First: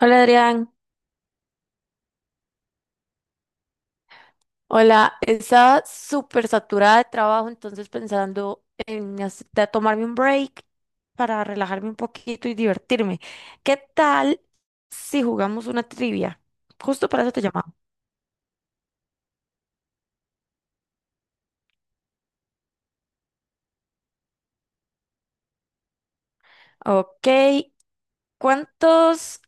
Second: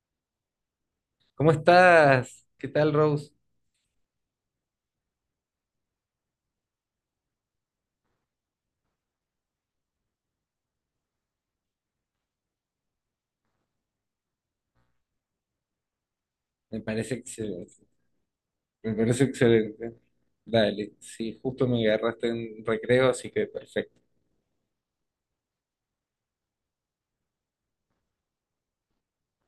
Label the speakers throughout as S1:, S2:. S1: Hola Adrián.
S2: ¿Cómo estás? ¿Qué tal, Rose?
S1: Hola, estaba súper saturada de trabajo, entonces pensando en de tomarme un break para relajarme un poquito y divertirme. ¿Qué tal si jugamos una trivia?
S2: Me
S1: Justo
S2: parece
S1: para eso te
S2: excelente.
S1: llamaba.
S2: Me parece excelente. Dale, sí, justo me agarraste en recreo, así que perfecto.
S1: Ok, ¿cuántos,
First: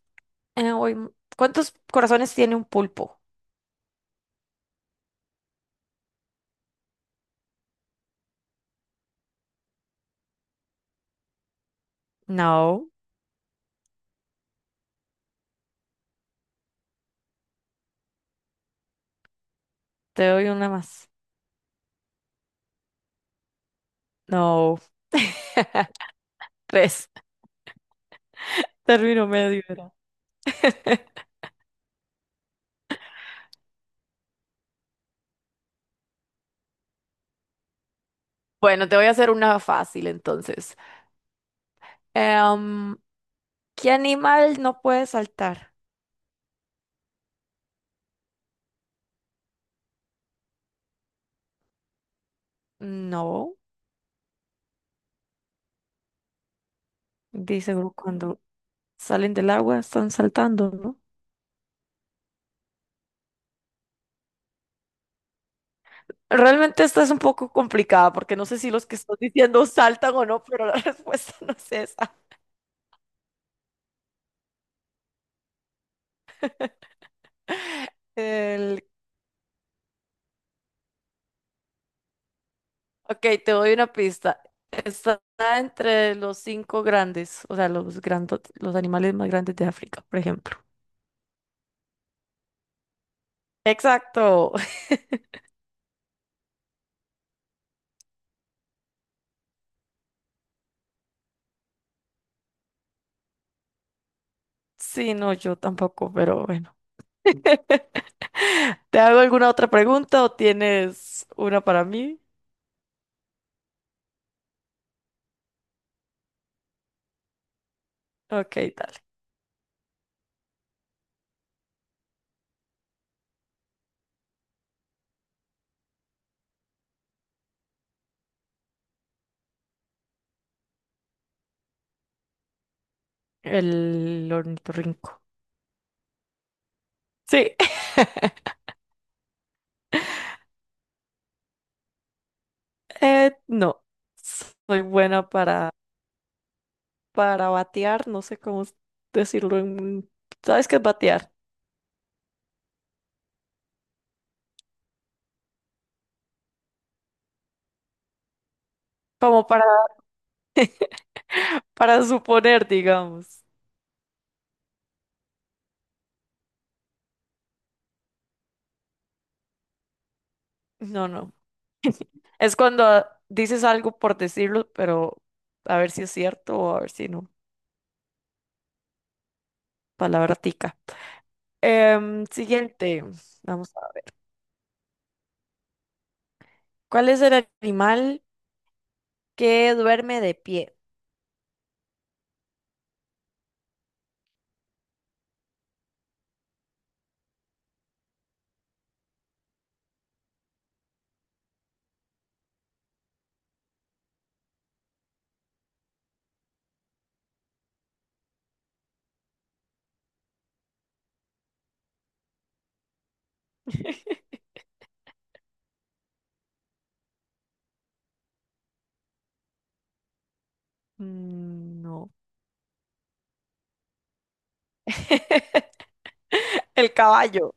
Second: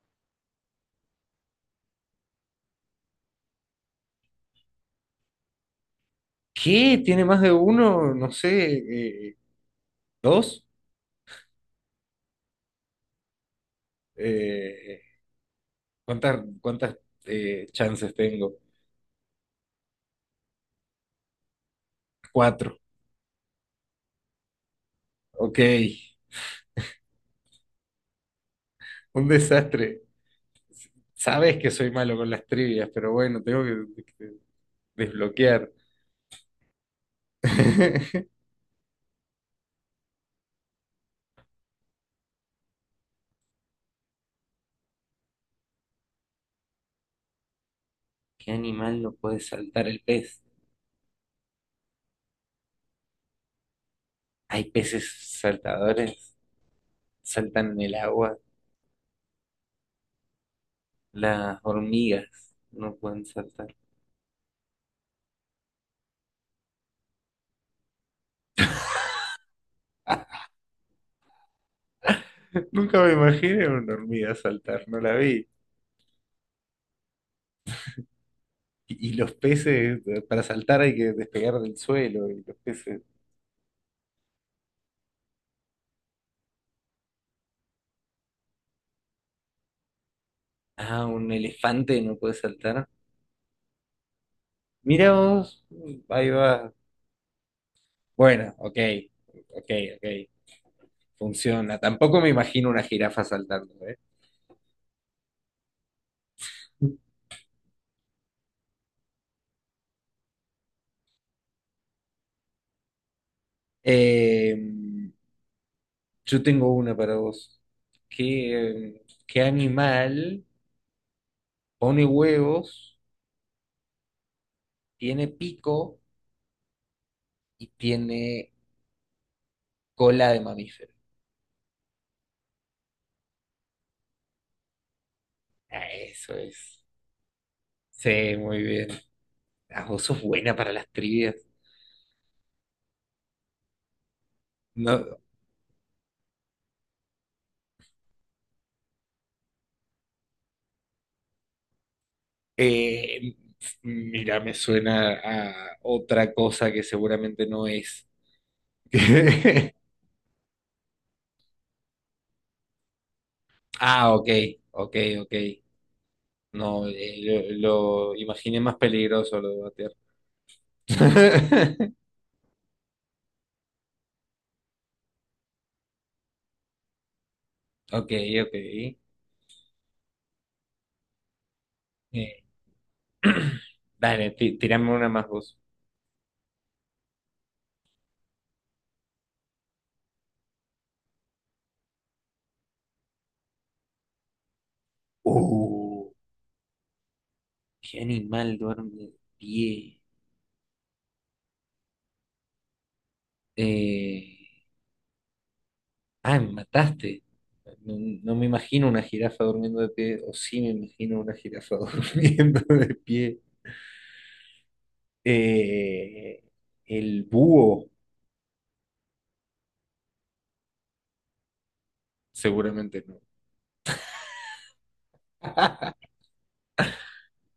S1: eh, uy, m- cuántos corazones tiene un pulpo?
S2: ¿Qué? ¿Tiene más de uno? No sé, eh, ¿dos?
S1: No,
S2: Eh, ¿Cuántas chances tengo?
S1: te doy una más.
S2: Cuatro.
S1: No,
S2: Ok,
S1: tres.
S2: un
S1: Término medio era.
S2: desastre. Sabes que soy malo con las trivias, pero bueno, tengo que desbloquear.
S1: Bueno, te voy a hacer una fácil entonces. Em, ¿Qué animal no puede saltar?
S2: ¿Qué animal no puede saltar? ¿El pez?
S1: No,
S2: ¿Hay peces saltadores? Saltan
S1: dice
S2: en el
S1: Gru
S2: agua.
S1: cuando salen del agua están saltando, ¿no?
S2: Las hormigas no pueden saltar.
S1: Realmente esta es un poco complicada porque no sé si los que están diciendo saltan o no, pero la respuesta no es esa.
S2: Nunca me imaginé una hormiga saltar, no la vi.
S1: El...
S2: Y los peces, para saltar hay que despegar del suelo, y los peces.
S1: Ok, te doy una pista. Está entre los cinco grandes, o sea, los grandos, los animales más grandes de África, por ejemplo.
S2: Ah, un elefante no puede saltar.
S1: Exacto.
S2: Mira vos, ahí va. Bueno, ok, ok, ok. Funciona. Tampoco me imagino una jirafa saltando, ¿eh?
S1: Sí, no, yo tampoco, pero bueno. ¿Te hago alguna otra pregunta o tienes una para mí?
S2: Eh, yo tengo una para vos.
S1: Ok,
S2: ¿Qué,
S1: dale.
S2: qué animal pone huevos? Tiene pico y tiene cola de mamífero.
S1: El ornitorrinco.
S2: Ah, eso es.
S1: Sí,
S2: Sí, muy bien. Ah, vos sos buena para las trivias.
S1: no. Soy
S2: No,
S1: buena para batear, no sé cómo decirlo ¿Sabes qué es batear?
S2: eh, mira, me suena a otra cosa que seguramente no es.
S1: Como para, para suponer, digamos.
S2: Ah, ok, ok, ok. No, lo imaginé más peligroso lo de batear.
S1: No, no. Es cuando dices algo por decirlo, pero a ver si es cierto o a ver si no.
S2: Ok, ok.
S1: Palabra tica.
S2: Eh,
S1: Siguiente. Vamos a ver.
S2: Dale, tirame una más vos.
S1: ¿Cuál es el animal que duerme de pie?
S2: Uh, ¿Qué animal duerme de pie? Eh, ah, me mataste. No, no me imagino una jirafa durmiendo de pie, o sí me imagino una jirafa durmiendo de pie. Eh, el búho,
S1: Mm, no.
S2: seguramente no.
S1: El caballo.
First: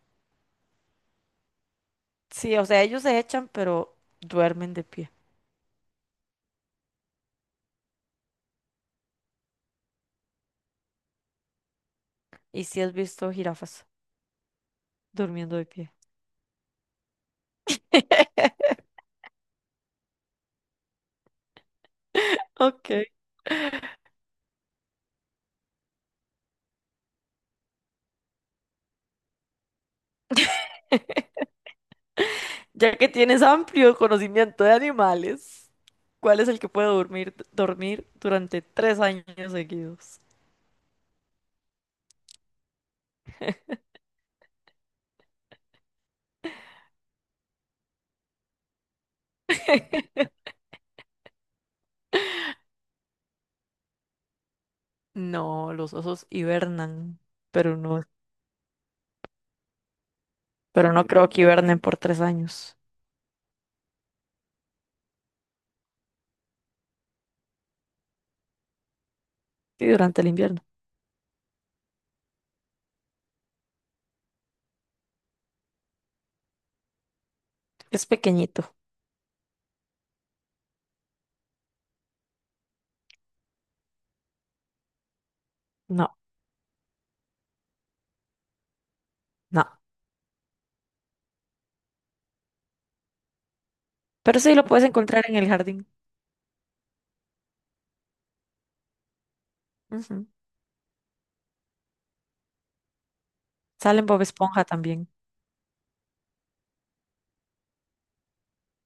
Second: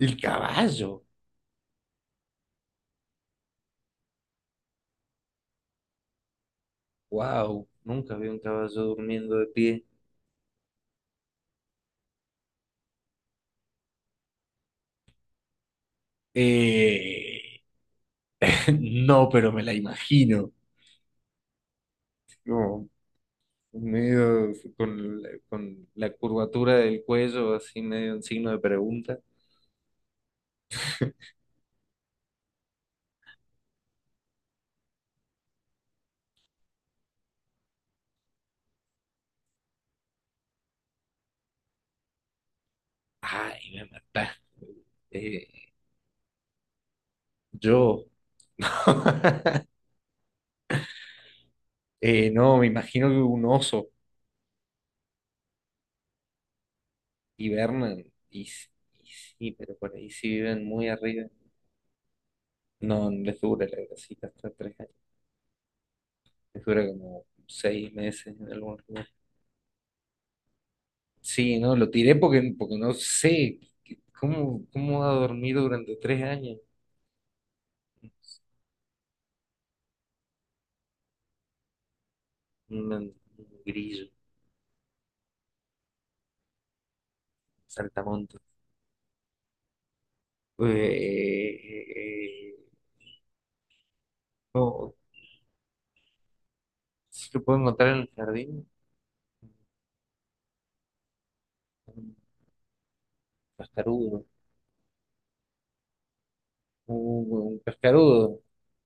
S2: El caballo,
S1: Sí, o sea, ellos se echan, pero duermen de pie.
S2: wow, nunca vi un caballo durmiendo de pie.
S1: Y si has visto jirafas durmiendo de pie.
S2: Eh, no, pero me la imagino. Como
S1: Ok.
S2: medio con, con la curvatura del cuello, así medio en signo de pregunta.
S1: Ya que tienes amplio conocimiento de animales, ¿cuál es el que puede dormir durante 3 años seguidos?
S2: Ay, me mataste. Eh, yo, no, me imagino que un oso
S1: No, los osos hibernan, pero no,
S2: hibernan y, s- y sí, pero por ahí si viven muy
S1: pero no
S2: arriba,
S1: creo que hibernen por 3 años.
S2: no les dura la grasita hasta 3 años, les dura como 6 meses en algún lugar.
S1: Sí, durante el invierno.
S2: Sí, no, lo tiré porque, porque no sé cómo, cómo va a dormir durante 3 años
S1: Es pequeñito.
S2: un grillo,
S1: No.
S2: saltamontes.
S1: No,
S2: Eh, eh, eh, eh,
S1: pero sí lo puedes
S2: no,
S1: encontrar en el jardín.
S2: ¿sí lo puedo encontrar en el jardín?
S1: Ujú. Sale en Bob
S2: Cascarudo.
S1: Esponja también,
S2: Un cascarudo.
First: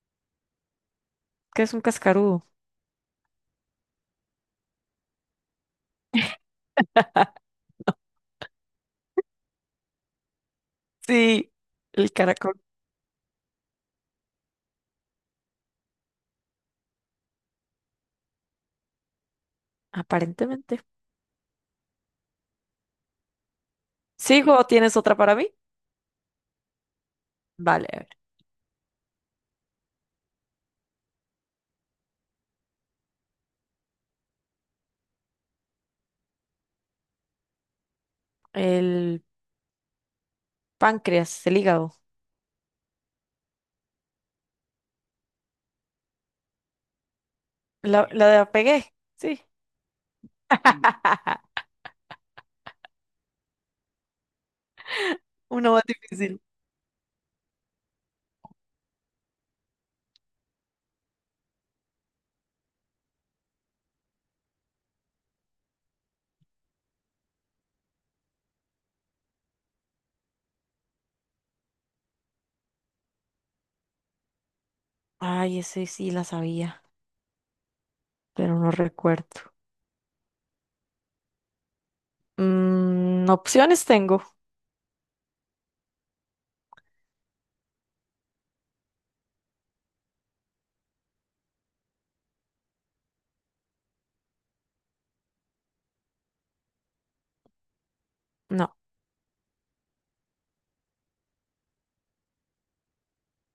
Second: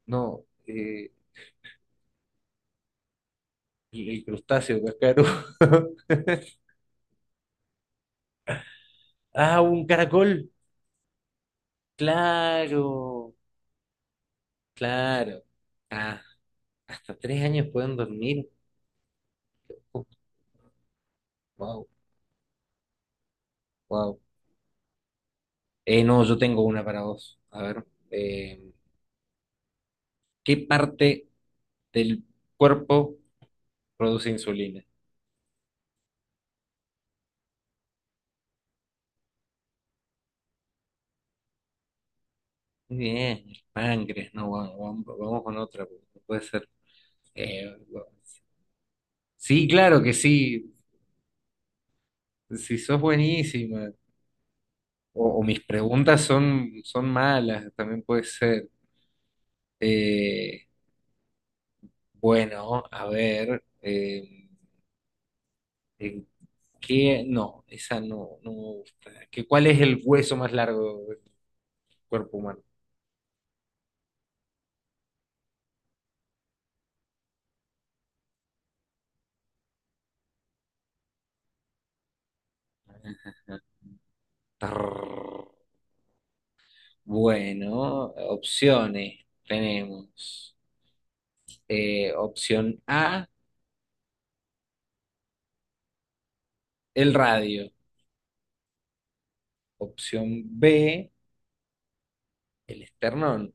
S2: No.
S1: que es un cascarudo.
S2: El crustáceo cascarudo. Ah, un caracol.
S1: Sí, el caracol,
S2: Claro. Claro. Ah, hasta tres años pueden dormir.
S1: aparentemente.
S2: Wow, wow.
S1: ¿Sigo o tienes otra para mí?
S2: No, yo tengo una para vos. A ver.
S1: Vale, a ver.
S2: eh, ¿Qué parte del cuerpo produce insulina?
S1: El páncreas, el hígado.
S2: Muy bien, el páncreas. No, vamos, vamos con otra. Porque no puede ser. Bueno,
S1: La de la pegué, sí.
S2: sí, claro que sí. Si sos buenísima, o mis
S1: Uno más
S2: preguntas
S1: difícil.
S2: son, son malas, también puede ser. Eh, bueno, a ver, eh, eh, ¿Qué? No, esa no, no me gusta. ¿Cuál es el hueso más largo del cuerpo humano?
S1: Ay, ese sí la sabía, pero no recuerdo. Mm, opciones tengo.
S2: Tarrr. Bueno, opciones tenemos. Opción A, el radio.
S1: No,
S2: Opción B, el esternón.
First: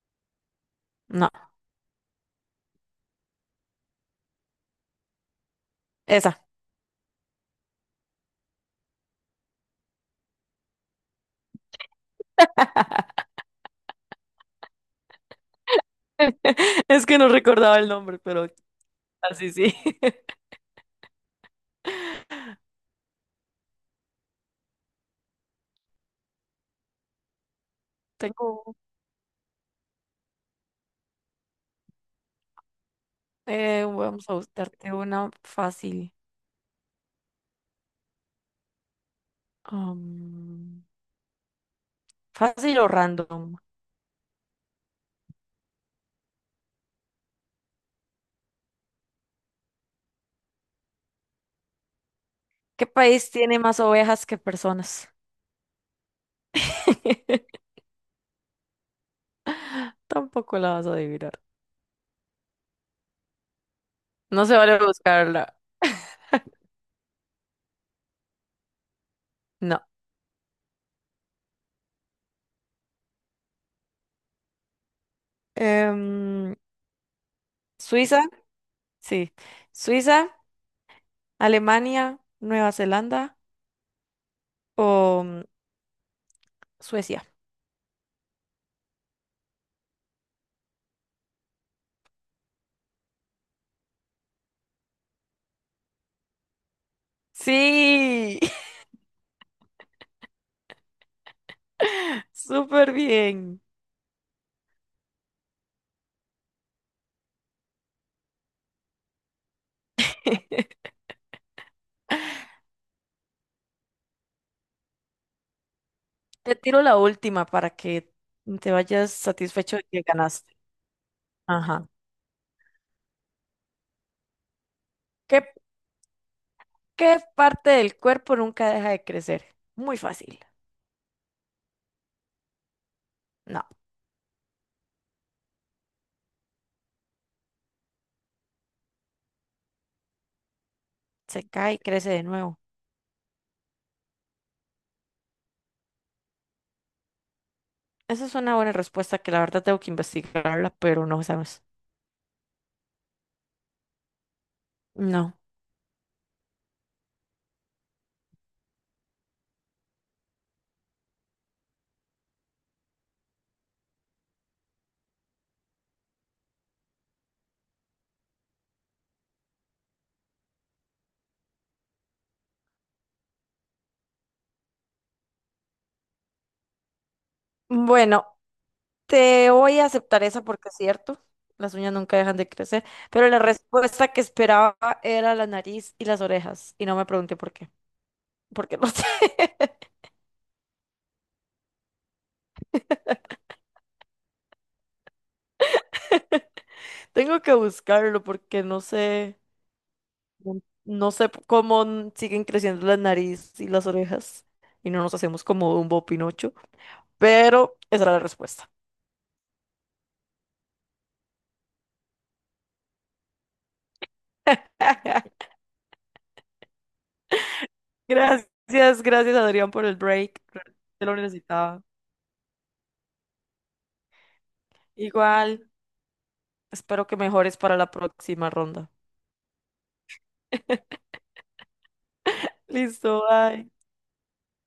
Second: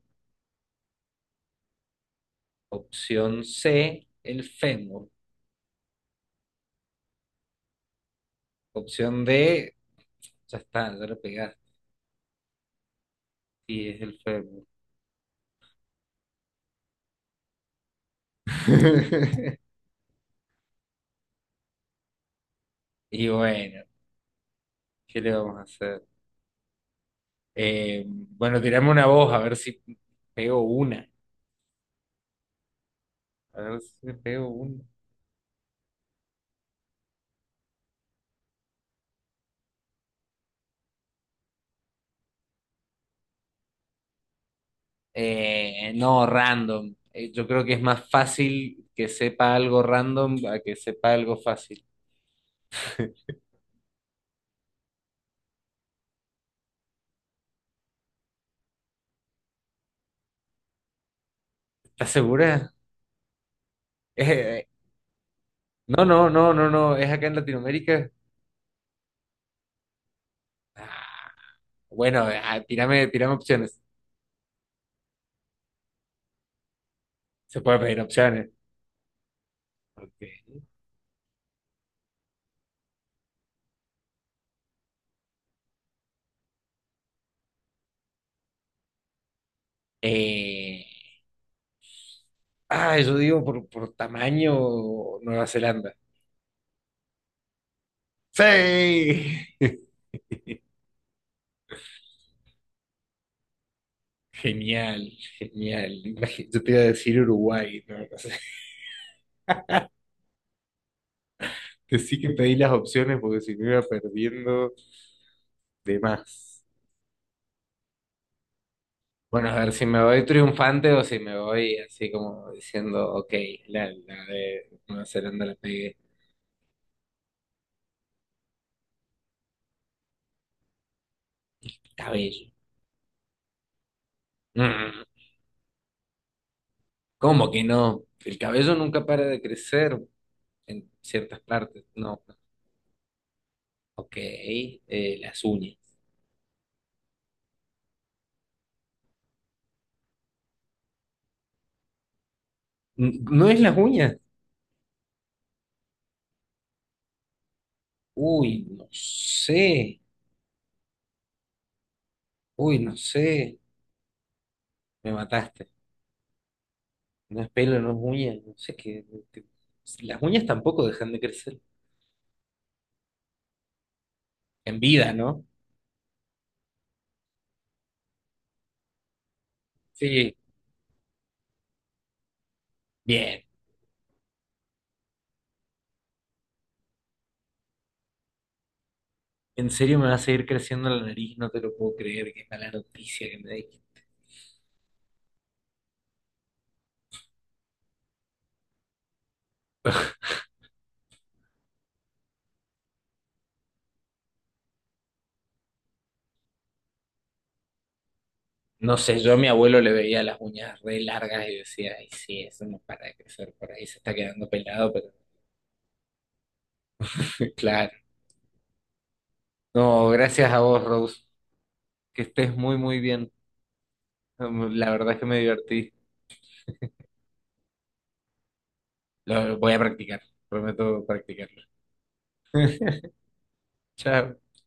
S1: no,
S2: Opción C, el fémur.
S1: esa.
S2: Opción D, ya está, ya le pegaste. Y es el fémur.
S1: Es que no recordaba el nombre, pero así sí.
S2: Y bueno, ¿qué le vamos a hacer? Bueno,
S1: Tengo.
S2: tirame una voz, a ver si pego una. A ver si
S1: Vamos a
S2: pego una.
S1: buscarte una fácil. Am, Fácil o random.
S2: No, random. Yo creo que es más fácil que sepa algo random a que sepa algo fácil.
S1: ¿Qué país tiene más ovejas que personas? Tampoco la vas a adivinar.
S2: ¿Estás segura?
S1: No se
S2: Eh,
S1: vale buscarla.
S2: no, no, no, no, no. ¿Es acá en Latinoamérica?
S1: No.
S2: Ah, bueno, ah, tírame, tírame opciones.
S1: Em,
S2: Se puede pedir
S1: Suiza,
S2: opciones.
S1: sí. Suiza,
S2: Ok.
S1: Alemania, Nueva Zelanda o Suecia.
S2: Eh, ah, yo digo por tamaño Nueva Zelanda.
S1: Sí,
S2: Sí.
S1: súper bien.
S2: Genial, genial. Yo te iba a decir Uruguay, no, no sé. Sí que pedí las opciones porque si me iba perdiendo de
S1: Te
S2: más.
S1: tiro la última para que te vayas
S2: Bueno, a ver
S1: satisfecho de
S2: si
S1: que
S2: me voy
S1: ganaste.
S2: triunfante o si me voy
S1: Ajá.
S2: así como diciendo, ok, la de Nueva
S1: ¿Qué
S2: Zelanda la pegué.
S1: ¿Qué parte del cuerpo nunca deja de crecer? Muy fácil.
S2: Cabello.
S1: No,
S2: Mm, ¿cómo que no? El cabello nunca para de crecer en ciertas
S1: se cae y
S2: partes.
S1: crece
S2: No.
S1: de nuevo.
S2: Ok, las uñas.
S1: Esa es una buena respuesta que la verdad tengo que investigarla, pero no sabes.
S2: ¿No es las uñas?
S1: No.
S2: Uy, no sé. Uy, no sé. Me mataste. No es pelo, no es uña. No sé qué. qué- Las uñas tampoco dejan de crecer. En vida, ¿no?
S1: Bueno, te voy a aceptar
S2: Sí.
S1: esa porque es cierto. Las uñas nunca dejan de crecer, pero la
S2: Bien.
S1: respuesta que esperaba era la nariz y las orejas, y no me pregunté por qué, porque no sé.
S2: ¿En serio me va a seguir creciendo la nariz? No te lo puedo creer. Qué mala noticia que me diste.
S1: Tengo que buscarlo porque no sé. No, no sé cómo siguen creciendo la nariz y las orejas y no nos hacemos como Dumbo o Pinocho, pero esa era la respuesta.
S2: No sé, yo a mi abuelo le veía las uñas re largas y decía, ay, sí, eso no para de crecer por ahí. Se está quedando pelado, pero claro.
S1: Gracias, gracias Adrián por el
S2: No,
S1: break.
S2: gracias a vos,
S1: Te lo
S2: Rose.
S1: necesitaba.
S2: Que estés muy, muy bien. La verdad es que me
S1: Igual,
S2: divertí.
S1: espero que mejores para la próxima ronda.
S2: Lo voy a practicar, prometo practicarlo.
S1: Listo, bye.
S2: Chao.